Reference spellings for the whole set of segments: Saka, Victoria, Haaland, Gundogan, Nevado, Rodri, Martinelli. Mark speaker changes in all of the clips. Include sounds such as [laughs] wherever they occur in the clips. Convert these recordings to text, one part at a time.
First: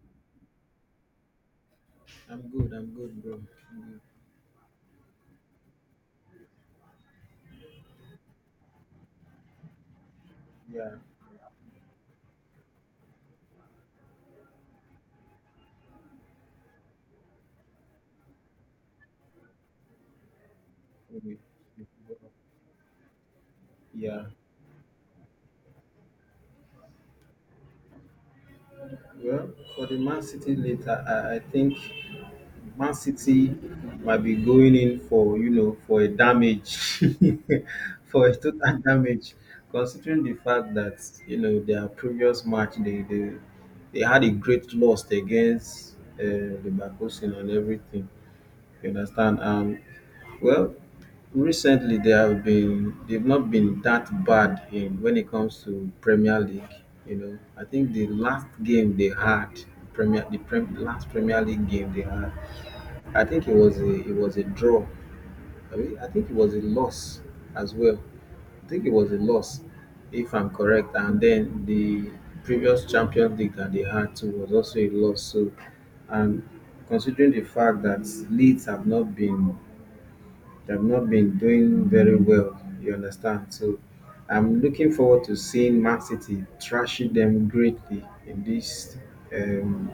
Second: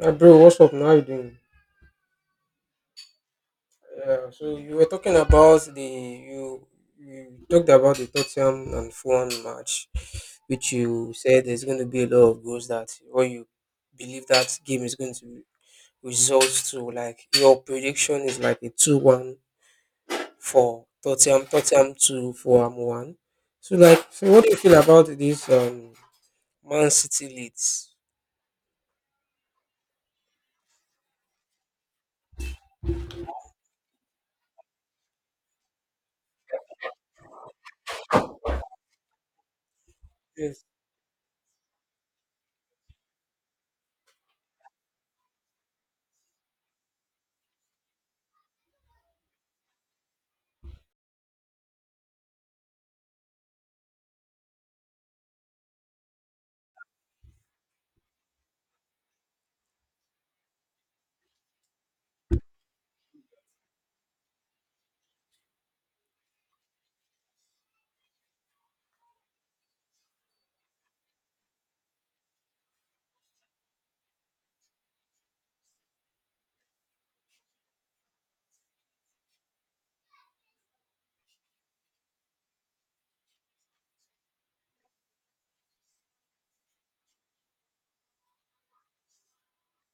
Speaker 1: Bro, what's up? Now you doing?
Speaker 2: I'm good, bro. Mm.
Speaker 1: Yeah, so you were talking about the you talked about the Tottenham and Fulham match, which
Speaker 2: Yeah,
Speaker 1: you said there's going to be a lot of goals that, or you believe that game is going to result to like your prediction is like a 2-1 for
Speaker 2: maybe.
Speaker 1: Tottenham, Tottenham two, Fulham one. So
Speaker 2: Yeah.
Speaker 1: what do you feel about this Man City leads?
Speaker 2: Well, for the Man City later, I think Man City might be going in for, you know, for a damage, [laughs] for a total damage, considering the
Speaker 1: Yes,
Speaker 2: fact that, you know, their previous match, they had a great loss against the Bakosin and everything. You understand? Well, recently, they've not been that bad in when it comes to Premier League. You know, I think the last game they had last Premier League game they had, I think it was a draw. I mean, I think it was a loss as well. I think it was a loss, if I'm correct. And then the previous Champions League that they had too was also a loss. So, and considering the fact that Leeds have not been I've not been doing very well, you understand? So I'm looking forward to seeing Man City thrashing them greatly in this um,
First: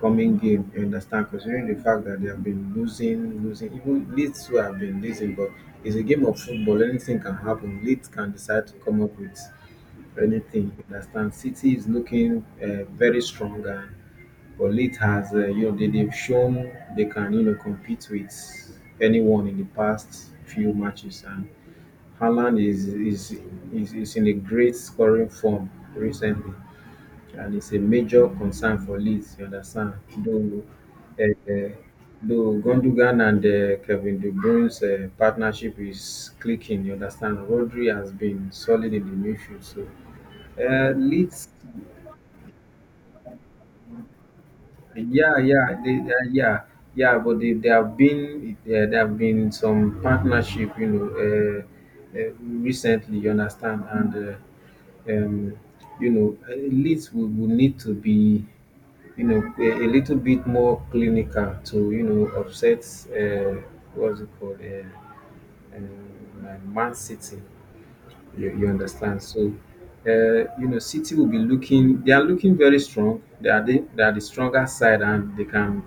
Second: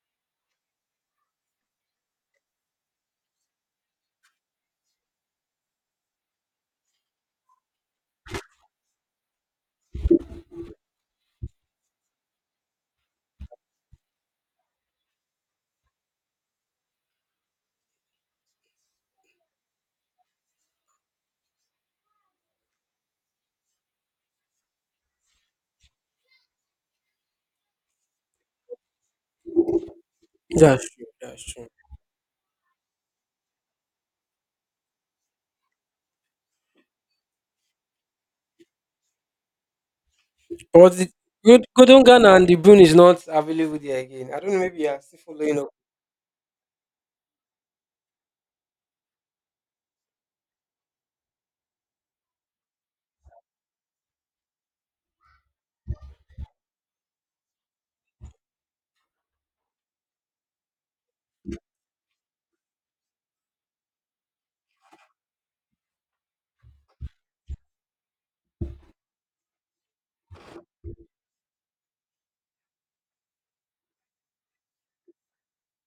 Speaker 2: coming game, you understand? Considering the fact that they have been losing, losing, even Leeds who have been losing, but it's a game of football, anything can happen. Leeds can decide to come up with anything, you understand? City is looking very strong and but Leeds has, you know, they've shown they can, you know, compete with anyone in the past few matches. And Haaland is in a great scoring form recently. And it's a major concern for Leeds, you understand?
Speaker 1: that's true.
Speaker 2: Uh,
Speaker 1: That's true.
Speaker 2: uh, though Gundogan and Kevin De Bruyne's partnership is clicking, you understand? Rodri has been solid in the midfield. So
Speaker 1: But the
Speaker 2: Leeds.
Speaker 1: good? Golden Ghana and the Boon is not available there again. I don't know. Maybe I'm still
Speaker 2: Yeah,
Speaker 1: following
Speaker 2: yeah,
Speaker 1: up.
Speaker 2: yeah, yeah. But there have been some partnership, you know, recently. You understand, and um, you know, leads will need to be, you know, a little bit more clinical to, you know, upset. Uh, what's it called? Man City, you understand, so you know city will be looking they are looking very strong, they are the stronger side and they can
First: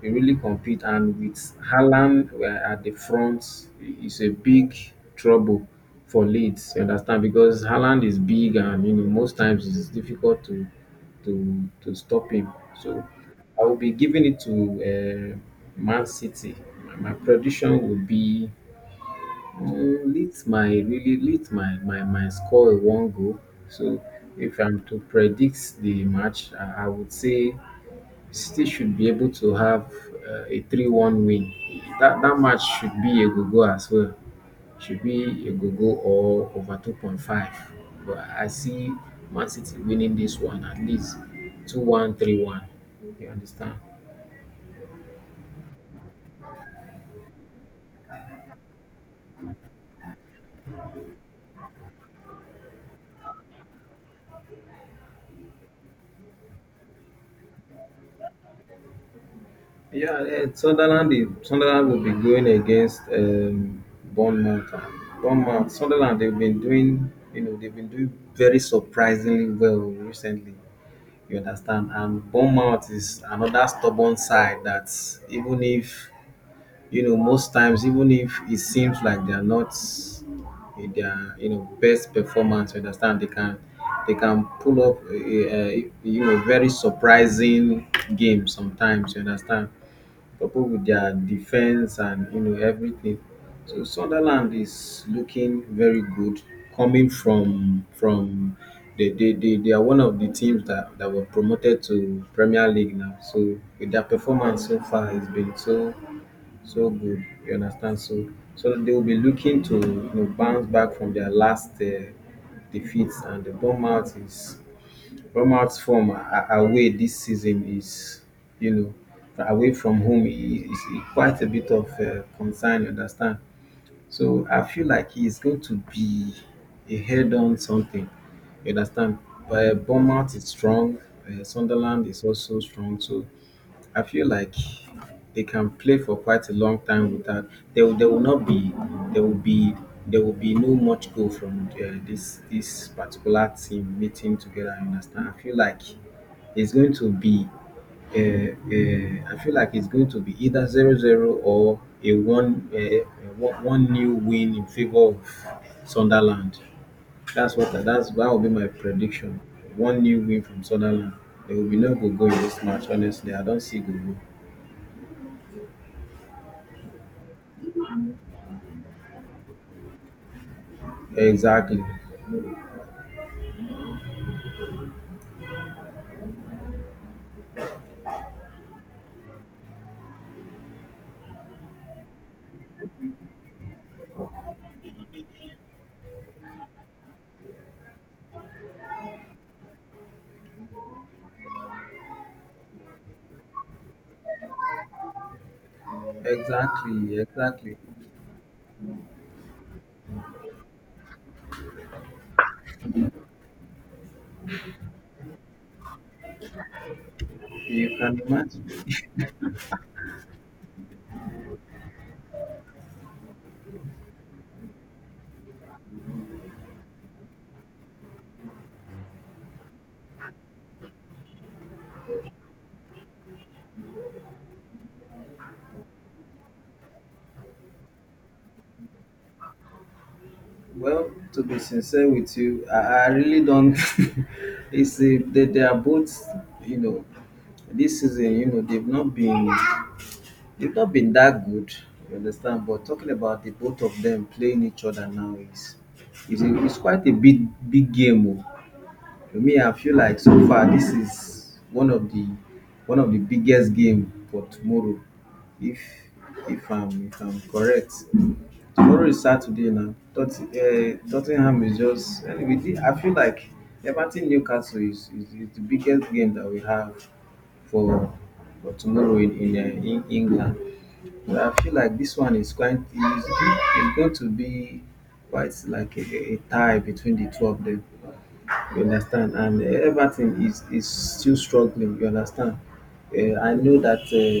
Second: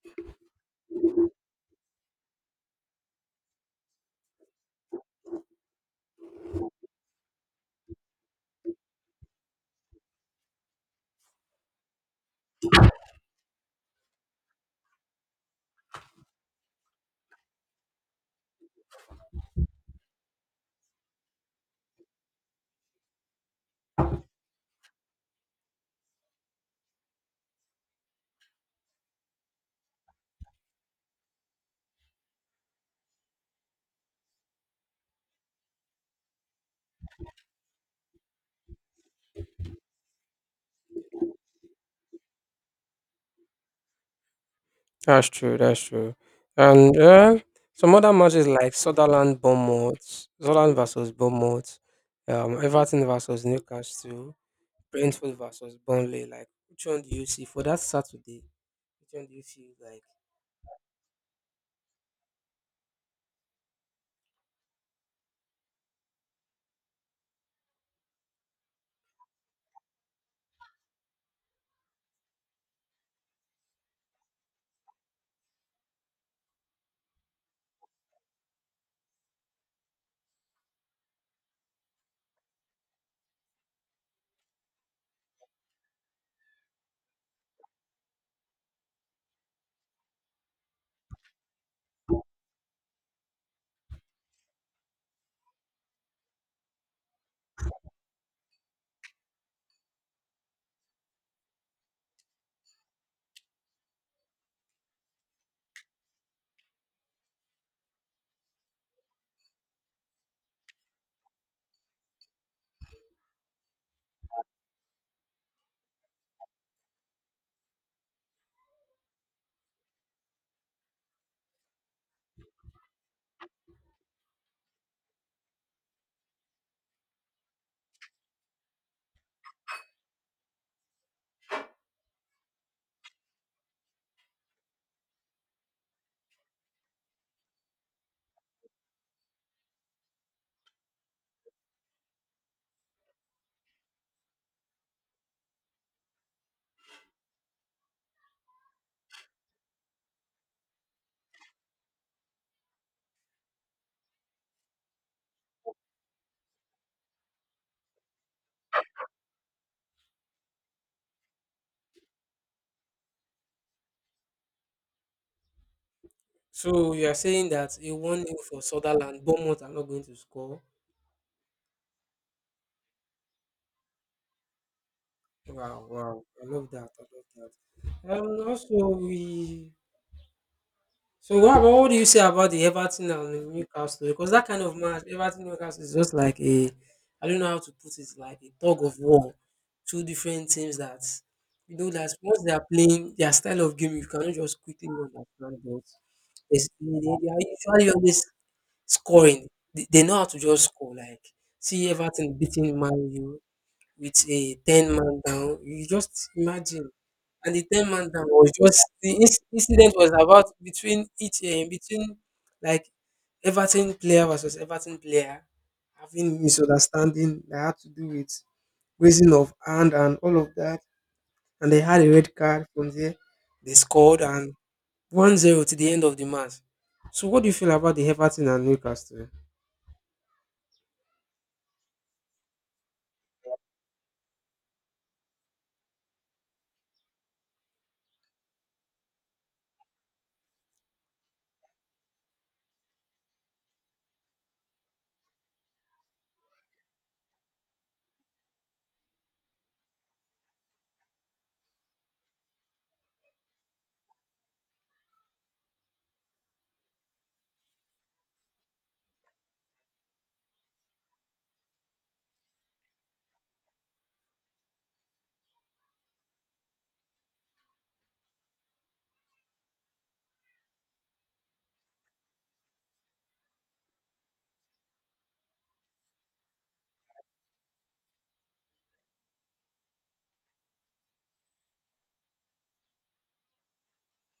Speaker 2: really compete and with Haaland at the front it's a big trouble for Leeds you understand because Haaland is big and you know most times it's difficult to stop him. So I will be giving it to Man City. My prediction will be, mm, Leeds might really lit my score a one goal. So if I'm to predict the match, I would say City should be able to have a three-one win. That match should be a go-go as well. Should be a go-go or over 2.5. But I see Man City winning this one at least two-one, three-one. You understand?
Speaker 1: That's true. That's true. And some other matches like Sutherland Bournemouth, Sutherland versus Bournemouth, Everton versus Newcastle, Brentford versus Burnley. Like, which one do you see for that Saturday? Which one do you feel like?
Speaker 2: Yeah, Sunderland will be going against Bournemouth. And Bournemouth, Sunderland, they've been doing, you know, they've been doing very surprisingly well recently. You understand? And Bournemouth is another stubborn side that even if, you know, most times, even if it seems like they are not in their, you know, best performance, you understand? They can pull up, you know, very surprising game sometimes. You understand? Coupled with their defence and you know everything. So Sunderland is looking very good coming from they are one of the teams that were promoted to Premier League now. So with their performance so far has been so good. You understand? So so they will be looking to you know bounce back from their last defeats. And the Bournemouth is Romark's form away this season is, you know, away from home is quite a bit of concern, you understand? So I feel like he's going to be a head on something, you understand? But Bournemouth is strong, Sunderland is also strong, so I feel like they can play for quite a long time without there will not be there will be there will be no much goal from this particular team meeting together. I understand. I feel like it's going to be. I feel like it's going to be either zero zero or a one one new win in favor of Sunderland. That's what that's that will be my prediction. One new win from Sunderland. There will be no goal go in this match. Honestly, I don't see goal.
Speaker 1: So you are saying that a one 0 for Sutherland, Bournemouth are not going to score.
Speaker 2: Exactly,
Speaker 1: Wow, wow! I love that. I love that. And also we So what, about what do you say about the Everton and Newcastle? Because that kind of match, Everton Newcastle is just like a, I don't know how to put it, like a tug of war. Two different teams that, you know, that once they are playing their style of game, you cannot just quickly understand. But it's- they, they
Speaker 2: exactly,
Speaker 1: they are
Speaker 2: exactly.
Speaker 1: usually always scoring. They know how to just score. Like see Everton beating Man U, with a 10-man down. You just imagine. And the 10
Speaker 2: You
Speaker 1: man
Speaker 2: can
Speaker 1: down was
Speaker 2: imagine.
Speaker 1: just, the incident was about between between like Everton player versus Everton player having misunderstanding that had to do with raising of hand and all of that. And they had a red card from there. They scored and 1-0 to the end of the match. So, what do you feel about the Everton and Newcastle?
Speaker 2: Well, to be sincere with you, I really don't. [laughs] it's they are both, you know, this season, you know, they've not been that good. You understand? But talking about the both of them playing each other now is quite a big, big game. Oh. To me I feel like so far this is one of the biggest game for tomorrow, if if I'm correct. Tomorrow is Saturday now. Tottenham is just anyway. We I feel like Everton Newcastle is the biggest game that we have for tomorrow in England. I feel like this one is going to be quite like a tie between the two of them. You understand? And everything is still struggling. You understand? I know that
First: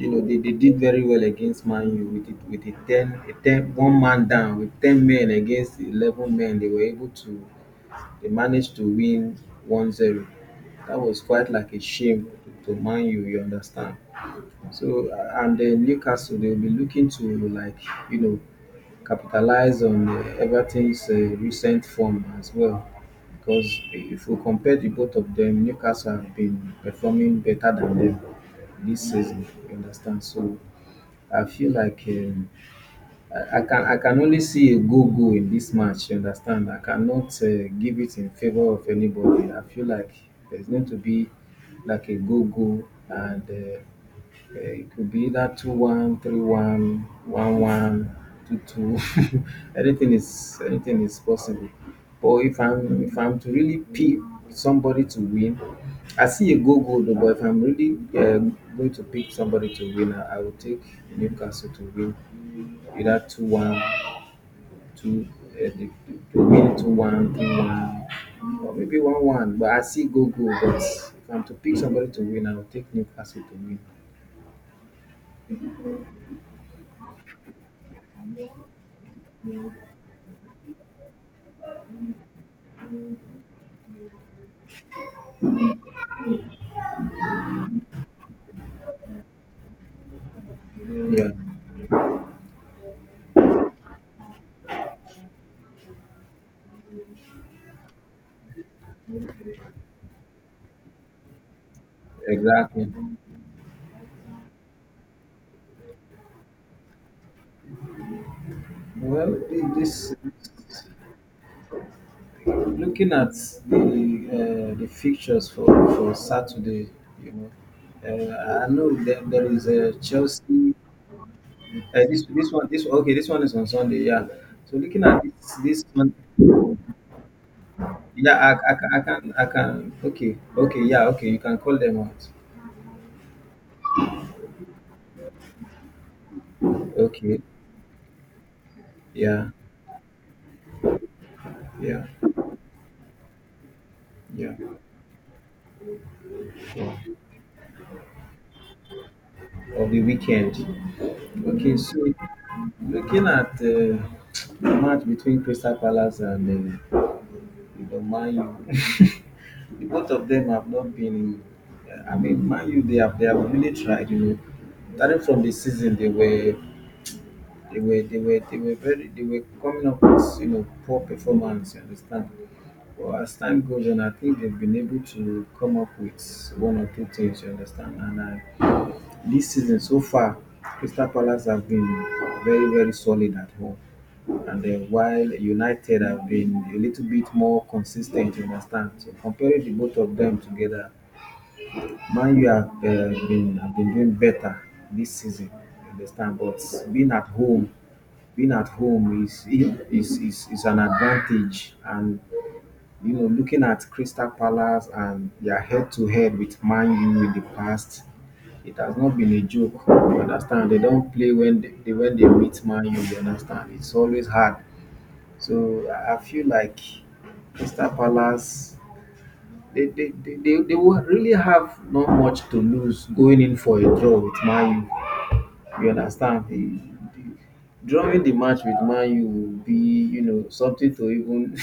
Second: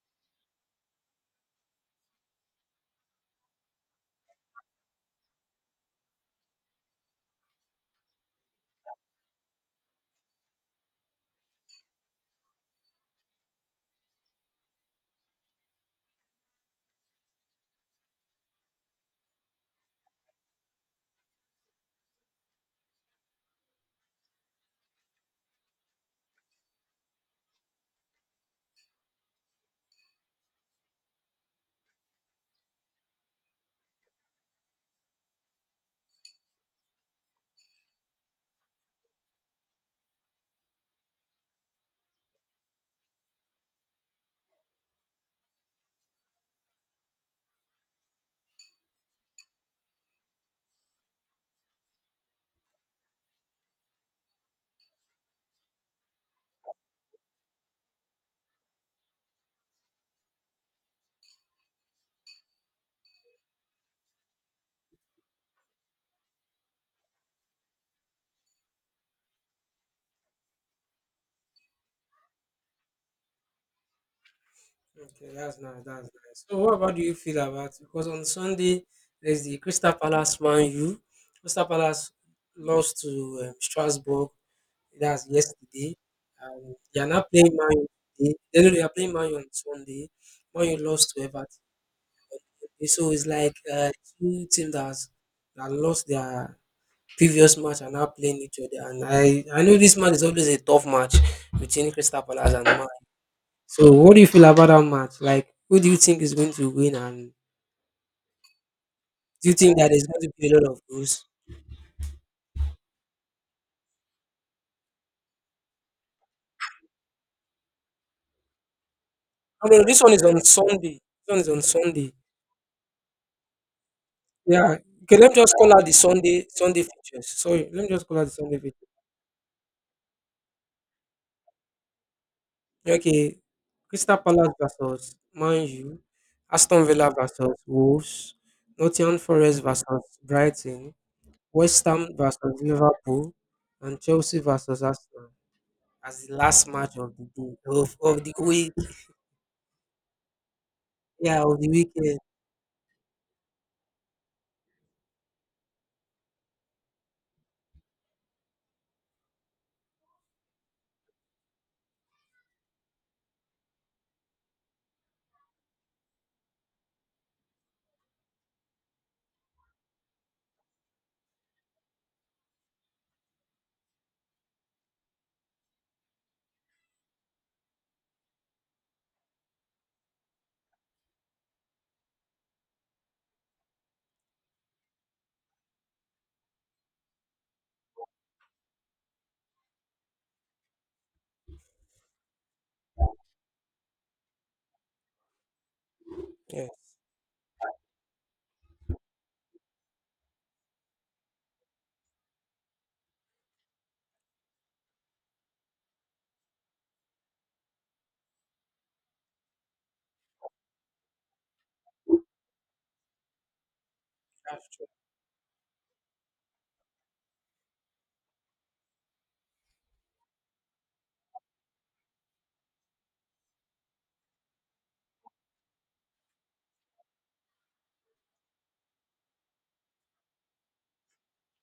Speaker 2: you know they did very well against Man U with a ten one man down, with ten men against 11 men. They managed to win 1-0. That was quite like a shame to Man U. You understand? So and then Newcastle they'll be looking to like you know capitalize on Everton's recent form as well. Because if we compare the both of them, Newcastle have been performing better than them this season. You understand? So I feel like I can only see a go-go in this match, you understand. I cannot give it in favor of anybody. I feel like there's going to be like a go-go, and it could be either two-one, three-one, one-one, two-two. [laughs] anything, anything is possible. But if I'm to really pick somebody to win, I see a go-go. Though, but if I'm really going to pick somebody to win, I will take Newcastle to win either two one two they win two one two one or maybe one one. But I see go go. But if I'm to pick somebody to win, I will take Newcastle to win.
Speaker 1: Okay, that's nice. That's nice. So, what about do you feel about? Because on Sunday there's the Crystal Palace Man U. Crystal Palace lost to Strasbourg. That's yesterday. They are not playing Man U today. They know they are playing Man U on Sunday. Man U lost to
Speaker 2: Yeah,
Speaker 1: Everton. So it's like two teams that has, that lost their previous match are now playing each other. And I know this match is always a tough match between Crystal Palace and
Speaker 2: exactly.
Speaker 1: Man. So what do you feel about that match? Like who do you think is going to win and
Speaker 2: Well,
Speaker 1: do you think that there's
Speaker 2: this
Speaker 1: going to be a lot of goals?
Speaker 2: looking at the fixtures for Saturday, you know, I know that there is
Speaker 1: I mean
Speaker 2: a
Speaker 1: this one is on
Speaker 2: Chelsea.
Speaker 1: Sunday. This one is on Sunday.
Speaker 2: This this one this okay, this one is on Sunday. Yeah. So
Speaker 1: Yeah.
Speaker 2: looking
Speaker 1: Okay,
Speaker 2: at
Speaker 1: let me just call
Speaker 2: this
Speaker 1: out the
Speaker 2: one.
Speaker 1: Sunday features. Sorry, let me just call out the
Speaker 2: Yeah,
Speaker 1: Sunday features.
Speaker 2: I can. Okay, okay, yeah, okay. You can call them out.
Speaker 1: Okay. Crystal Palace versus Man U, Aston Villa
Speaker 2: Okay,
Speaker 1: versus Wolves, Nottingham
Speaker 2: yeah,
Speaker 1: Forest versus Brighton, West
Speaker 2: yeah,
Speaker 1: Ham versus Liverpool, and Chelsea
Speaker 2: yeah.
Speaker 1: versus Arsenal as the last
Speaker 2: Wow.
Speaker 1: match of the day of the week.
Speaker 2: Of the weekend.
Speaker 1: Yeah, of the
Speaker 2: Okay, so
Speaker 1: weekend.
Speaker 2: looking at the match between Crystal Palace and you know, Man U, [laughs] the both of them have not been. I mean, Man U, they have really tried. You know, starting from the season, they were coming up with you know poor performance. You understand? But as time goes on, I think they've been able to come up with one or two things. You understand? And I, this season so far, Crystal Palace have been very very solid at home. And then while United have been a little bit more consistent, you understand. So comparing the both of them together, Man U have been have been doing better this season, you understand. But
Speaker 1: Yes,
Speaker 2: being at home being at home is an advantage and you know looking at Crystal Palace and their head to head with Man U in the past, it has not been a joke, you understand. They don't play when when they meet Man U, you understand, it's always hard.
Speaker 1: that's true.
Speaker 2: So I feel like Crystal Palace they will really have not much to lose going in for a draw with Man U. You understand? The drawing the match with Man U will be, you know, something to even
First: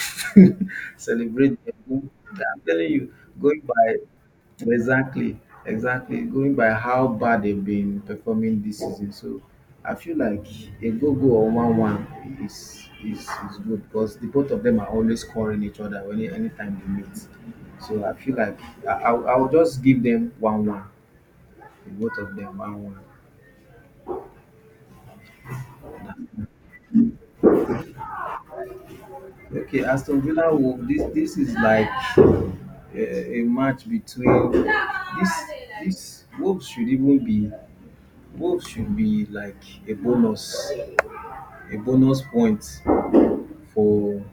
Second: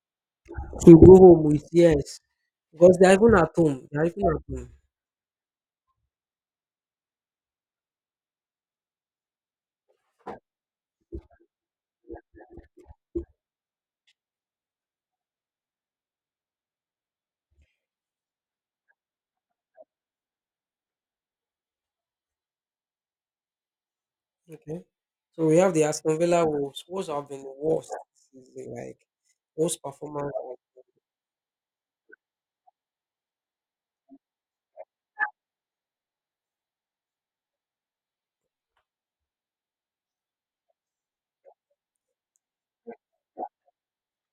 Speaker 1: She
Speaker 2: [laughs]
Speaker 1: go home
Speaker 2: celebrate.
Speaker 1: with,
Speaker 2: I'm
Speaker 1: yes.
Speaker 2: telling
Speaker 1: Because they're
Speaker 2: you,
Speaker 1: even at
Speaker 2: going
Speaker 1: home.
Speaker 2: by
Speaker 1: They're even at home.
Speaker 2: exactly, exactly, going by how bad they've been performing this season. So I feel like a go go or one one is good because the both of them are always scoring each other when anytime they meet. So I feel like I'll just give them one one, the both of them one one.
Speaker 1: Okay. So we have the Aston Villa Wolves. Wolves have been the worst this season, like worst
Speaker 2: Okay, Aston
Speaker 1: performance
Speaker 2: Villa
Speaker 1: of
Speaker 2: will this is like a match between this Wolves should even be Wolves should be like a bonus a bonus point for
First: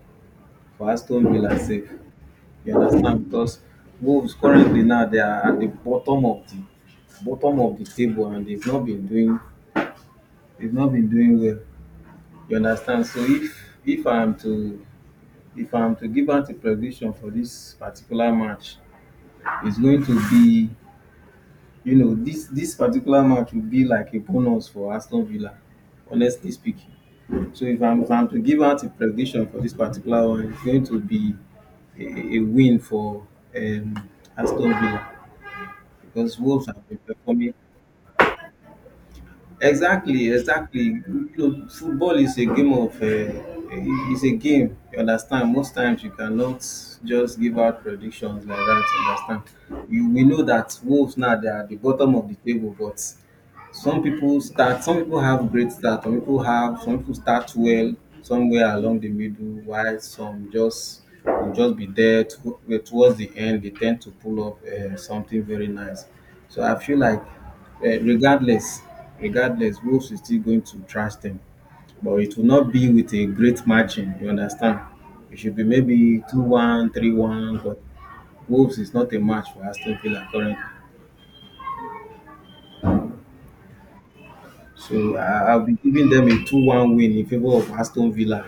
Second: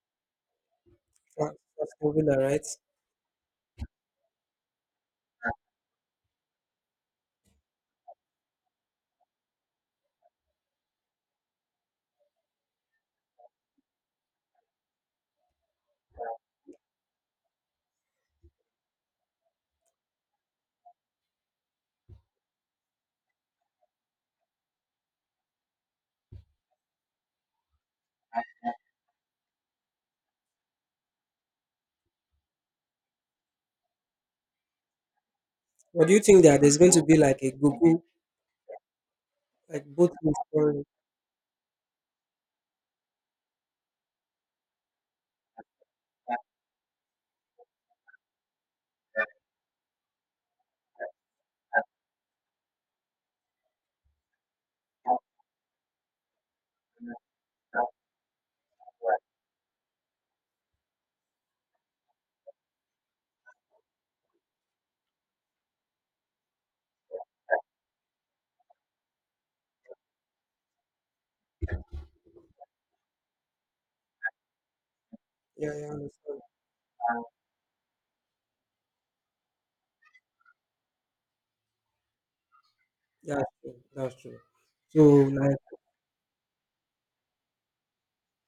Speaker 2: for Aston
Speaker 1: Fra-
Speaker 2: Villa sake.
Speaker 1: Aston Villa, right?
Speaker 2: You understand? Because Wolves currently now they are at the bottom of the bottom of the table, and they've not been doing they've not been doing well. You understand? So if I'm to if I'm to give out a prediction for this particular match, it's going to be, this particular match will be like a bonus for Aston Villa, honestly speaking. So if I'm to give out a prediction for this particular one, it's going to be a win for um, Aston Villa
Speaker 1: But do you
Speaker 2: because
Speaker 1: think that
Speaker 2: Wolves
Speaker 1: there's
Speaker 2: have
Speaker 1: going
Speaker 2: been
Speaker 1: to be like a
Speaker 2: performing.
Speaker 1: Google, like both
Speaker 2: Exactly,
Speaker 1: teams
Speaker 2: exactly.
Speaker 1: scoring?
Speaker 2: You know, football is a game of it's a game. You understand? Most times you cannot just give out predictions like that. You understand? You we know that Wolves now they are at the bottom of the table, but some people start some people have great start some people have some people start well somewhere along the middle, while some just will just be there to, eh, towards the end they tend to pull up something very nice. So I feel like regardless regardless Wolves is still going to trash them, but it will not be with a great margin. You understand? It should be
Speaker 1: Yeah, yeah, I
Speaker 2: maybe two
Speaker 1: understand.
Speaker 2: one, 3-1. But Wolves is not a match for Aston Villa currently.
Speaker 1: That's true. That's true. So
Speaker 2: So I-
Speaker 1: like
Speaker 2: I'll be giving them a 2-1 win in favor of Aston Villa.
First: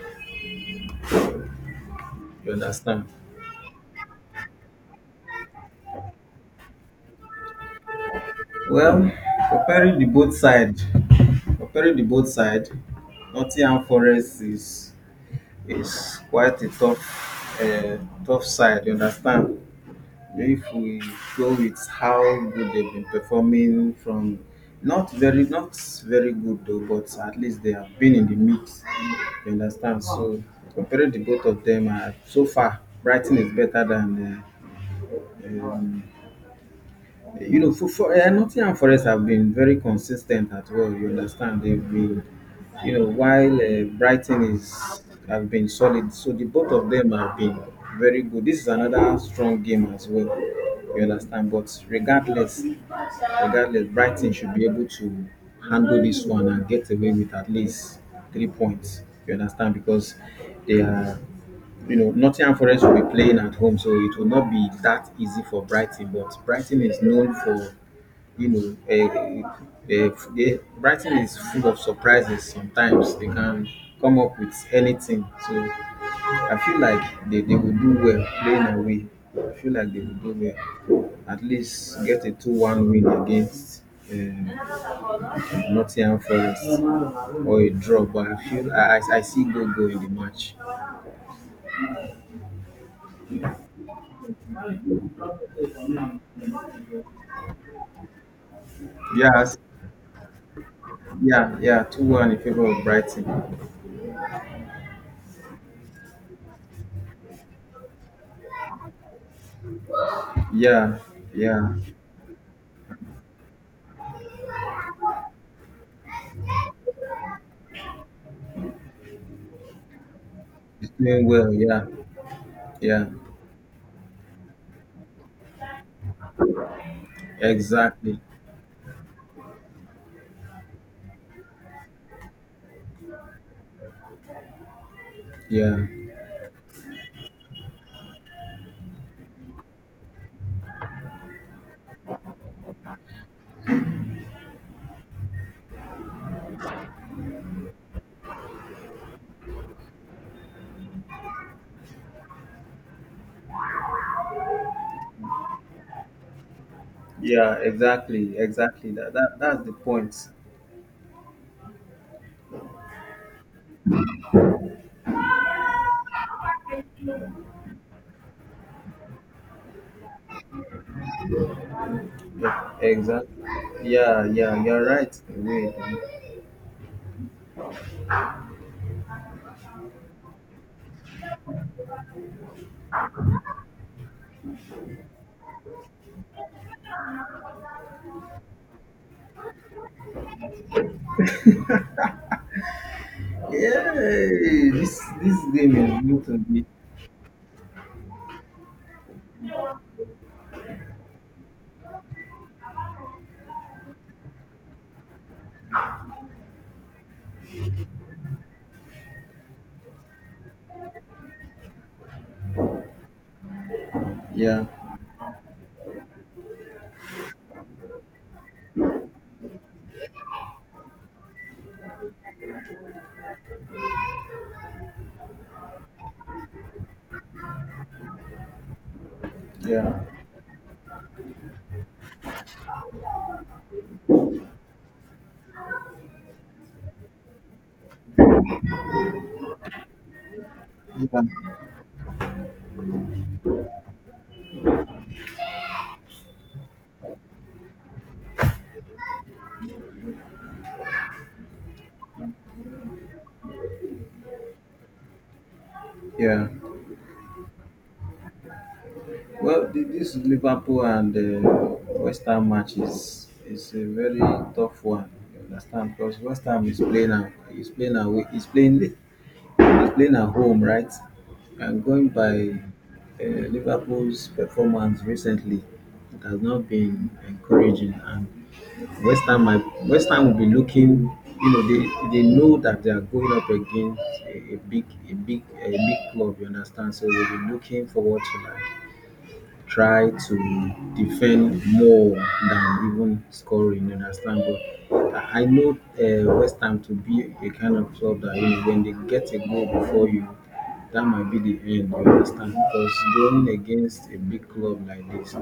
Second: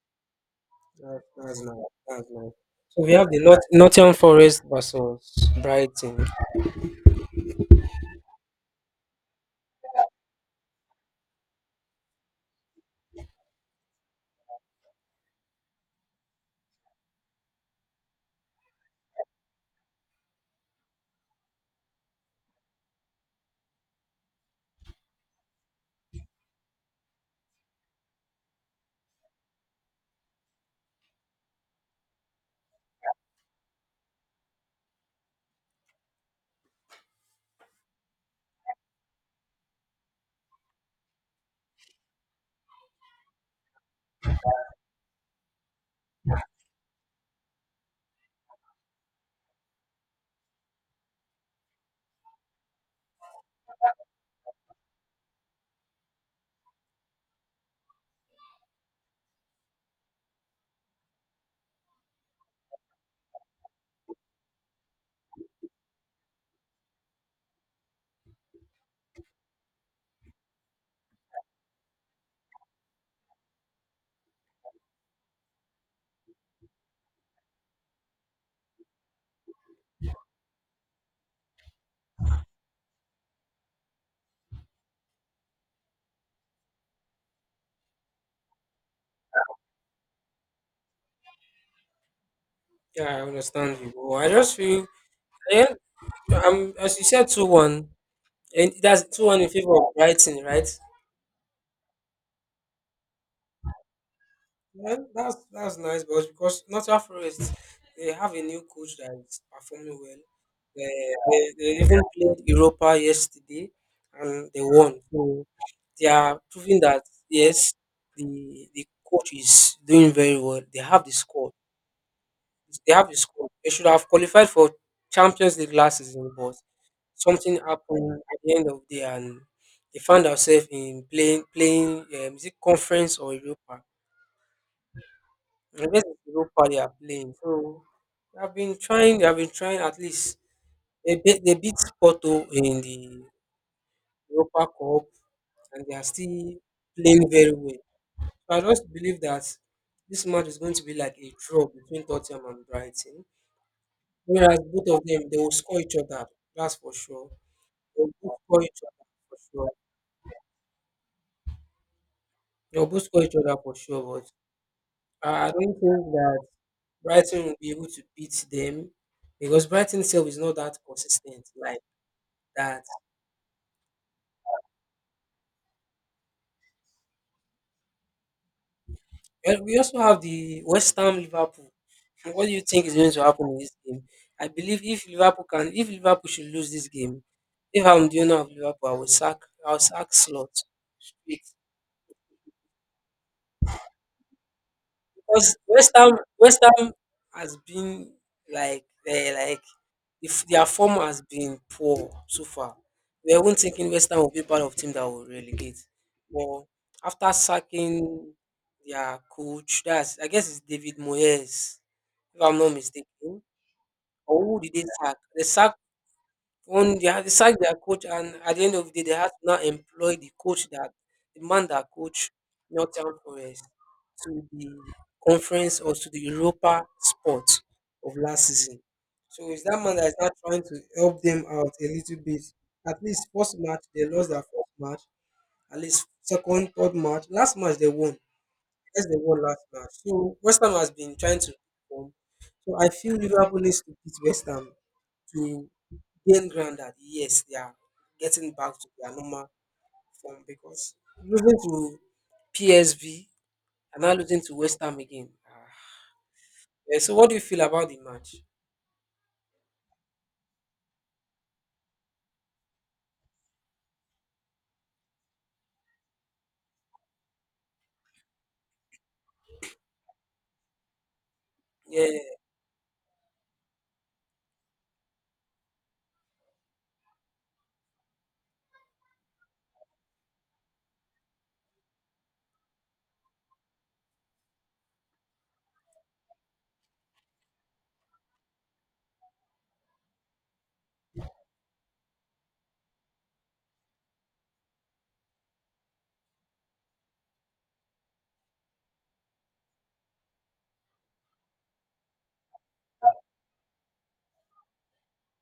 Speaker 1: that, that's nice. That's nice.
Speaker 2: You
Speaker 1: So
Speaker 2: understand?
Speaker 1: we have the Nottingham Forest versus Brighton.
Speaker 2: Well, comparing the both side, comparing the both side, Nottingham Forest is quite a tough, tough side. You understand? If we go with how good they've been performing from not very not very good though, but at least they have been in the mix. You understand? So comparing the both of them, so far Brighton is better than uh, um, you know, for Nottingham Forest have been very consistent at well. You understand, they've been, you know, while Brighton is have been solid. So the both of them have been very good. This is another strong game as well. You understand, but regardless, regardless, Brighton should be able to handle this one and get away with at least 3 points. You understand? Because they are, you know, Nottingham Forest will be playing at home, so it will not be that easy for Brighton. But Brighton is known for, you know, Brighton is full of surprises. Sometimes they can come up with anything. So I feel like they will do well playing away. I feel like they will do well. At least get a 2-1 win against um, Nottingham Forest or a draw. But I feel I see goal go in the match.
Speaker 1: Yeah, I understand you. But I just feel at the end. As you said, 2-1, and that's two
Speaker 2: Yeah, I
Speaker 1: one in
Speaker 2: s-
Speaker 1: favor of Brighton, right?
Speaker 2: yeah. 2-1 in favor of Brighton.
Speaker 1: Well, that's nice, but because Nottingham Forest they have a new coach that is performing well.
Speaker 2: Yeah,
Speaker 1: They
Speaker 2: yeah.
Speaker 1: even played Europa yesterday, and they won. So they are proving that yes, the coach is doing very well. They
Speaker 2: He's
Speaker 1: have the
Speaker 2: doing well.
Speaker 1: score.
Speaker 2: Yeah,
Speaker 1: They
Speaker 2: yeah.
Speaker 1: have the score. They should have qualified for Champions League last season, but something
Speaker 2: Exactly.
Speaker 1: happened at the end of the day and they found ourselves in playing is it conference or Europa?
Speaker 2: Yeah,
Speaker 1: I guess it's Europa they are playing. So they have been trying, they have been trying at least they beat Porto in the Europa Cup and they are still playing very well. So I just believe that this match is going to be like a draw between Tottenham and Brighton. Whereas both of them they will score each other, that's for sure.
Speaker 2: yeah.
Speaker 1: They will both
Speaker 2: Exactly,
Speaker 1: score each
Speaker 2: exactly.
Speaker 1: other
Speaker 2: That
Speaker 1: for
Speaker 2: that's
Speaker 1: sure.
Speaker 2: the point.
Speaker 1: They'll both score each other for sure. I don't think that Brighton will be able to beat them because Brighton itself is not that consistent like
Speaker 2: Yeah,
Speaker 1: that.
Speaker 2: exactly. Yeah, yeah. You're right. Wait.
Speaker 1: And we also have the West Ham Liverpool. What do you think is going to happen in this game? I believe if Liverpool can, if Liverpool should lose this game, if I'm the owner of Liverpool, I'll sack Slot.
Speaker 2: Yay! This
Speaker 1: Because
Speaker 2: game is going to
Speaker 1: West
Speaker 2: me.
Speaker 1: Ham has been like if their form has been poor so far. We weren't thinking West Ham will be part of team that will relegate. But after sacking their coach, that's I guess it's David Moyes, if I'm not mistaken. Or who
Speaker 2: Yeah,
Speaker 1: did they sack? They sack one, they had sacked their coach, and at the end of the day, they had to now employ the coach that the man that coached Nottingham Forest to the conference or to the Europa sport of last season. So it's that man
Speaker 2: yeah,
Speaker 1: that is now trying to help them out a little bit. At least first match they lost their first match. At least second, third match. Last match they won. Yes, they won last match. So West Ham has been trying to
Speaker 2: yeah.
Speaker 1: perform. So I feel Liverpool needs to beat West Ham to being grounded, yes, they are getting back to their normal form because losing to PSV and now losing to West Ham again. Ah.
Speaker 2: Yeah.
Speaker 1: Yeah, so what do you feel about the match?
Speaker 2: Well, this Liverpool and West Ham match is a very tough one. You understand? Because West Ham is playing at, is playing away is playing at home, right? And
Speaker 1: Yeah,
Speaker 2: going by Liverpool's performance recently, it has not been encouraging, and West Ham will be looking, you know, they know that they are going up against a big club, you understand? So they'll be looking forward to that try to defend more than even scoring, you understand? But I know West Ham to be a kind of club that, you know, when they get a goal before you, that might be the end, you understand? Because going against a big club like this,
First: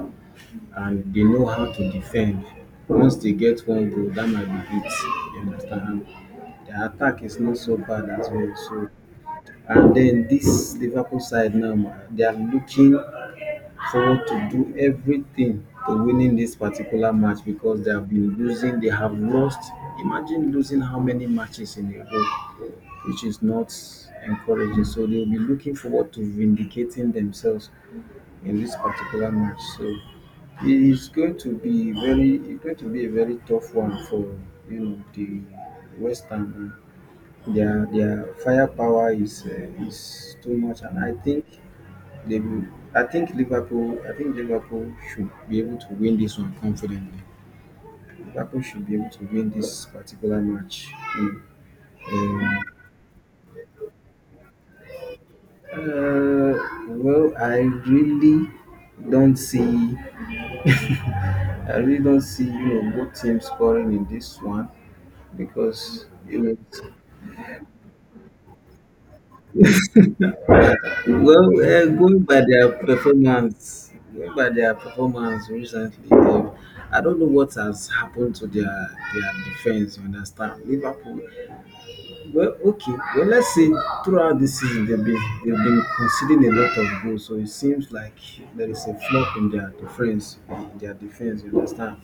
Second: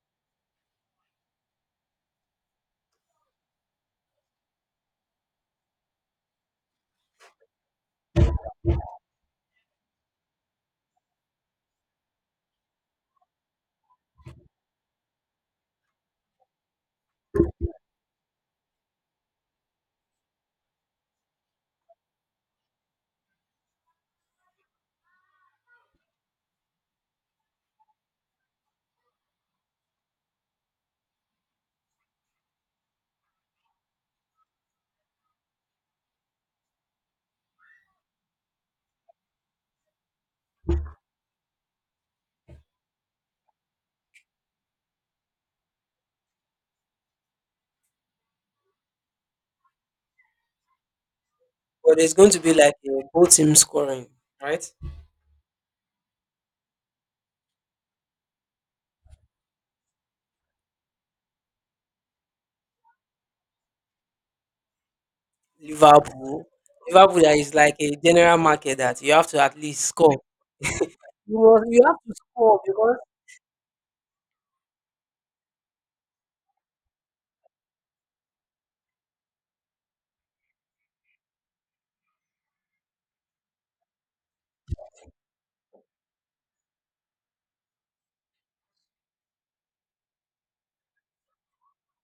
Speaker 2: and they know how to defend. Once they get one goal, that might be it. You understand? And their attack is not so bad as well. So, and then this Liverpool side now, ma, they are looking for to do everything to winning this particular match because they have been losing. They have lost. Imagine losing how many matches in a row, which is not encouraging. So they'll be looking forward to vindicating themselves in this particular match. So it's going to be very, it's going to be a very tough one for you know the West Ham. Their firepower is too much, and I think they will, I think Liverpool. I think Liverpool should be able to win this one confidently. Liverpool should be able to win this particular match. Mm.
Speaker 1: but there's going to be
Speaker 2: Um,
Speaker 1: like a both team scoring, right?
Speaker 2: uh, well, I really don't see. I really don't see you know both teams scoring in this one because you
Speaker 1: Liverpool,
Speaker 2: know,
Speaker 1: Liverpool that is like a general market that you have to at least score. You
Speaker 2: well,
Speaker 1: must, you have to
Speaker 2: going by
Speaker 1: score
Speaker 2: their
Speaker 1: because
Speaker 2: performance, going by their performance recently, they I don't know what has happened to their defense. You understand? Liverpool Well, okay. Well, let's say throughout this season they've been conceding a lot of goals, so it seems like there is a flop in their defense. In their defense, you understand?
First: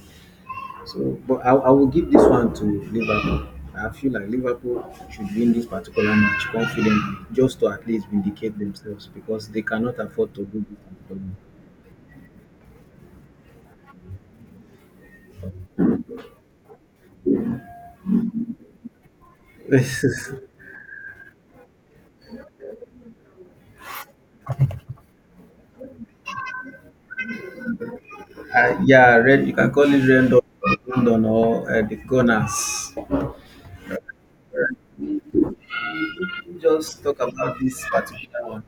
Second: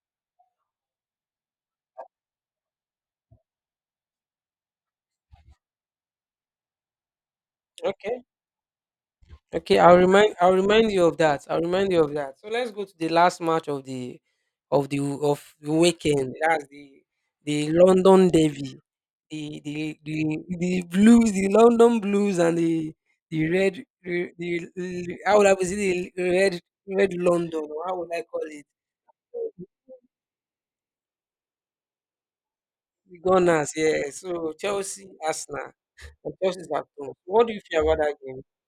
Speaker 2: So, but I will give this one to Liverpool. I feel like Liverpool should win this particular match confidently, just to at least
Speaker 1: okay.
Speaker 2: vindicate themselves because they
Speaker 1: Okay,
Speaker 2: cannot afford to
Speaker 1: I'll
Speaker 2: do
Speaker 1: remind you of that. I'll remind you of that. So let's go to the last match of the of the weekend. That's the London Derby. The the the,
Speaker 2: this.
Speaker 1: the blues, the London blues and the how would I put it, the red London or how would I call
Speaker 2: [laughs]
Speaker 1: it?
Speaker 2: Yeah, red. You can call it Rendon, Rendon or the Gunners.
Speaker 1: The Gunners, yeah. So Chelsea Arsenal and Chelsea's at
Speaker 2: Just
Speaker 1: home.
Speaker 2: talk
Speaker 1: What do
Speaker 2: about
Speaker 1: you feel
Speaker 2: this
Speaker 1: about that game?
Speaker 2: particular one.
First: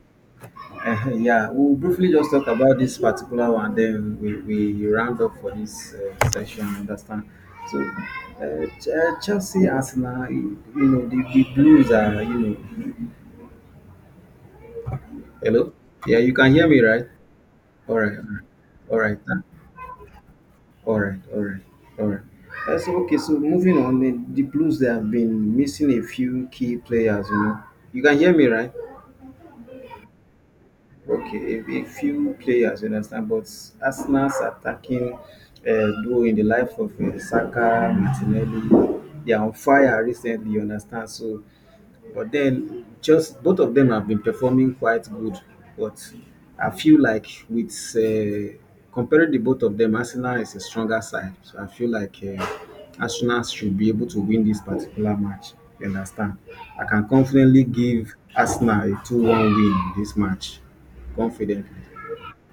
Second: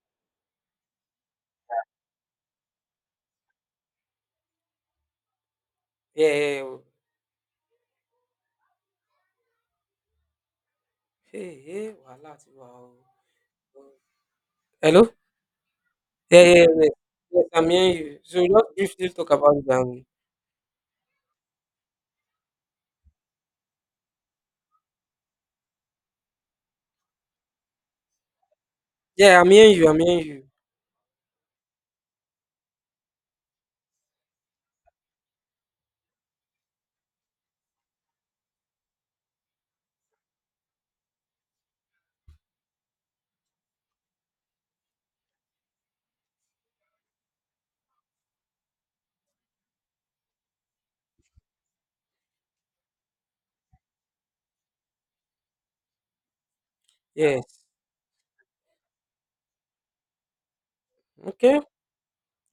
Speaker 2: Yeah, we'll briefly just talk about this particular one, we round up for this
Speaker 1: Yeah, yeah.
Speaker 2: session.
Speaker 1: yeah.
Speaker 2: Understand? So, Chelsea, Arsenal, you know, the
Speaker 1: Hey, hey,
Speaker 2: Blues are,
Speaker 1: wahala
Speaker 2: you
Speaker 1: ti wa o.
Speaker 2: know.
Speaker 1: Hello?
Speaker 2: Hello? Yeah, you
Speaker 1: Yeah,
Speaker 2: can
Speaker 1: yeah,
Speaker 2: hear
Speaker 1: yeah,
Speaker 2: me,
Speaker 1: Yes.
Speaker 2: right?
Speaker 1: Yes, I'm hearing
Speaker 2: All right,
Speaker 1: you.
Speaker 2: all
Speaker 1: So
Speaker 2: right,
Speaker 1: just
Speaker 2: all
Speaker 1: briefly
Speaker 2: right,
Speaker 1: talk
Speaker 2: huh?
Speaker 1: about it and
Speaker 2: All right, all right. So, okay, so moving on, the Blues they have been missing a few key players, you know. You can hear me, right?
Speaker 1: yeah, I'm hearing you.
Speaker 2: Okay, a few players, you understand, but Arsenal's attacking duo in the life of Saka, Martinelli, they are on fire recently, you understand. So but then just both of them have been performing quite good. But I feel like with uh, comparing the both of them, Arsenal is a stronger side. So I feel like Arsenal should be able to win this particular match. You understand? I can
Speaker 1: Yes.
Speaker 2: confidently give Arsenal a 2-1 win in this match.
Speaker 1: Okay.
Speaker 2: Confidently.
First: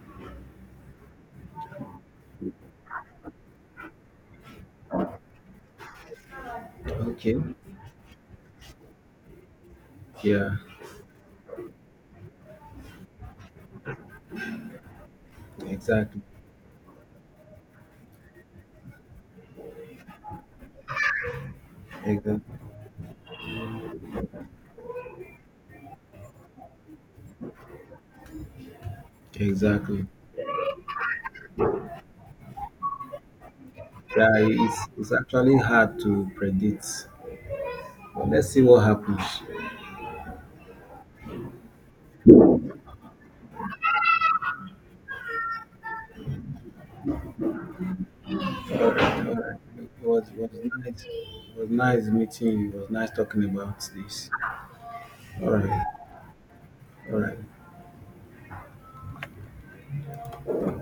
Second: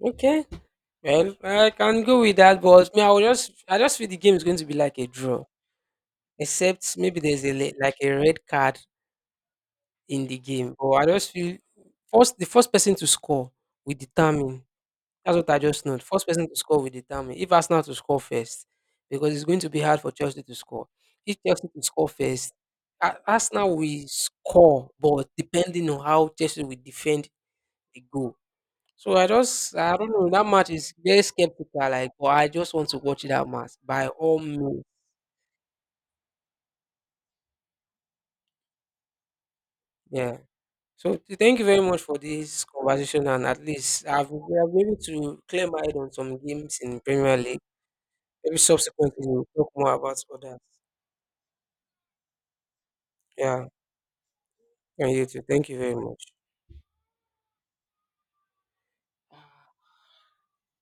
Speaker 1: Okay. Well, I can go with that, but me, I just feel the game is going to be like a draw. Except maybe
Speaker 2: Okay.
Speaker 1: there's a like a red card in the
Speaker 2: Yeah.
Speaker 1: game. But I just feel first the first person to score will determine. That's what I just know.
Speaker 2: Exactly.
Speaker 1: First person to score will determine. If Arsenal to score first, because it's going to be hard for Chelsea to score. If Chelsea to score first,
Speaker 2: Exactly.
Speaker 1: Arsenal will score, but depending on how Chelsea will defend the goal. So I
Speaker 2: Exactly.
Speaker 1: don't know. That match is very skeptical. Like, but I just want to watch that match by
Speaker 2: Yeah,
Speaker 1: all means.
Speaker 2: it's actually hard to predict. But let's see what happens.
Speaker 1: Yeah. So thank you very much for this conversation, and at least I've able to clear my head on some games in Premier League. Maybe subsequently
Speaker 2: Alright.
Speaker 1: we'll talk more about
Speaker 2: It was
Speaker 1: others.
Speaker 2: nice. It was nice meeting you. It was nice talking
Speaker 1: Yeah.
Speaker 2: about this.
Speaker 1: And you too.
Speaker 2: All
Speaker 1: Thank you
Speaker 2: right.
Speaker 1: very much.
Speaker 2: All right.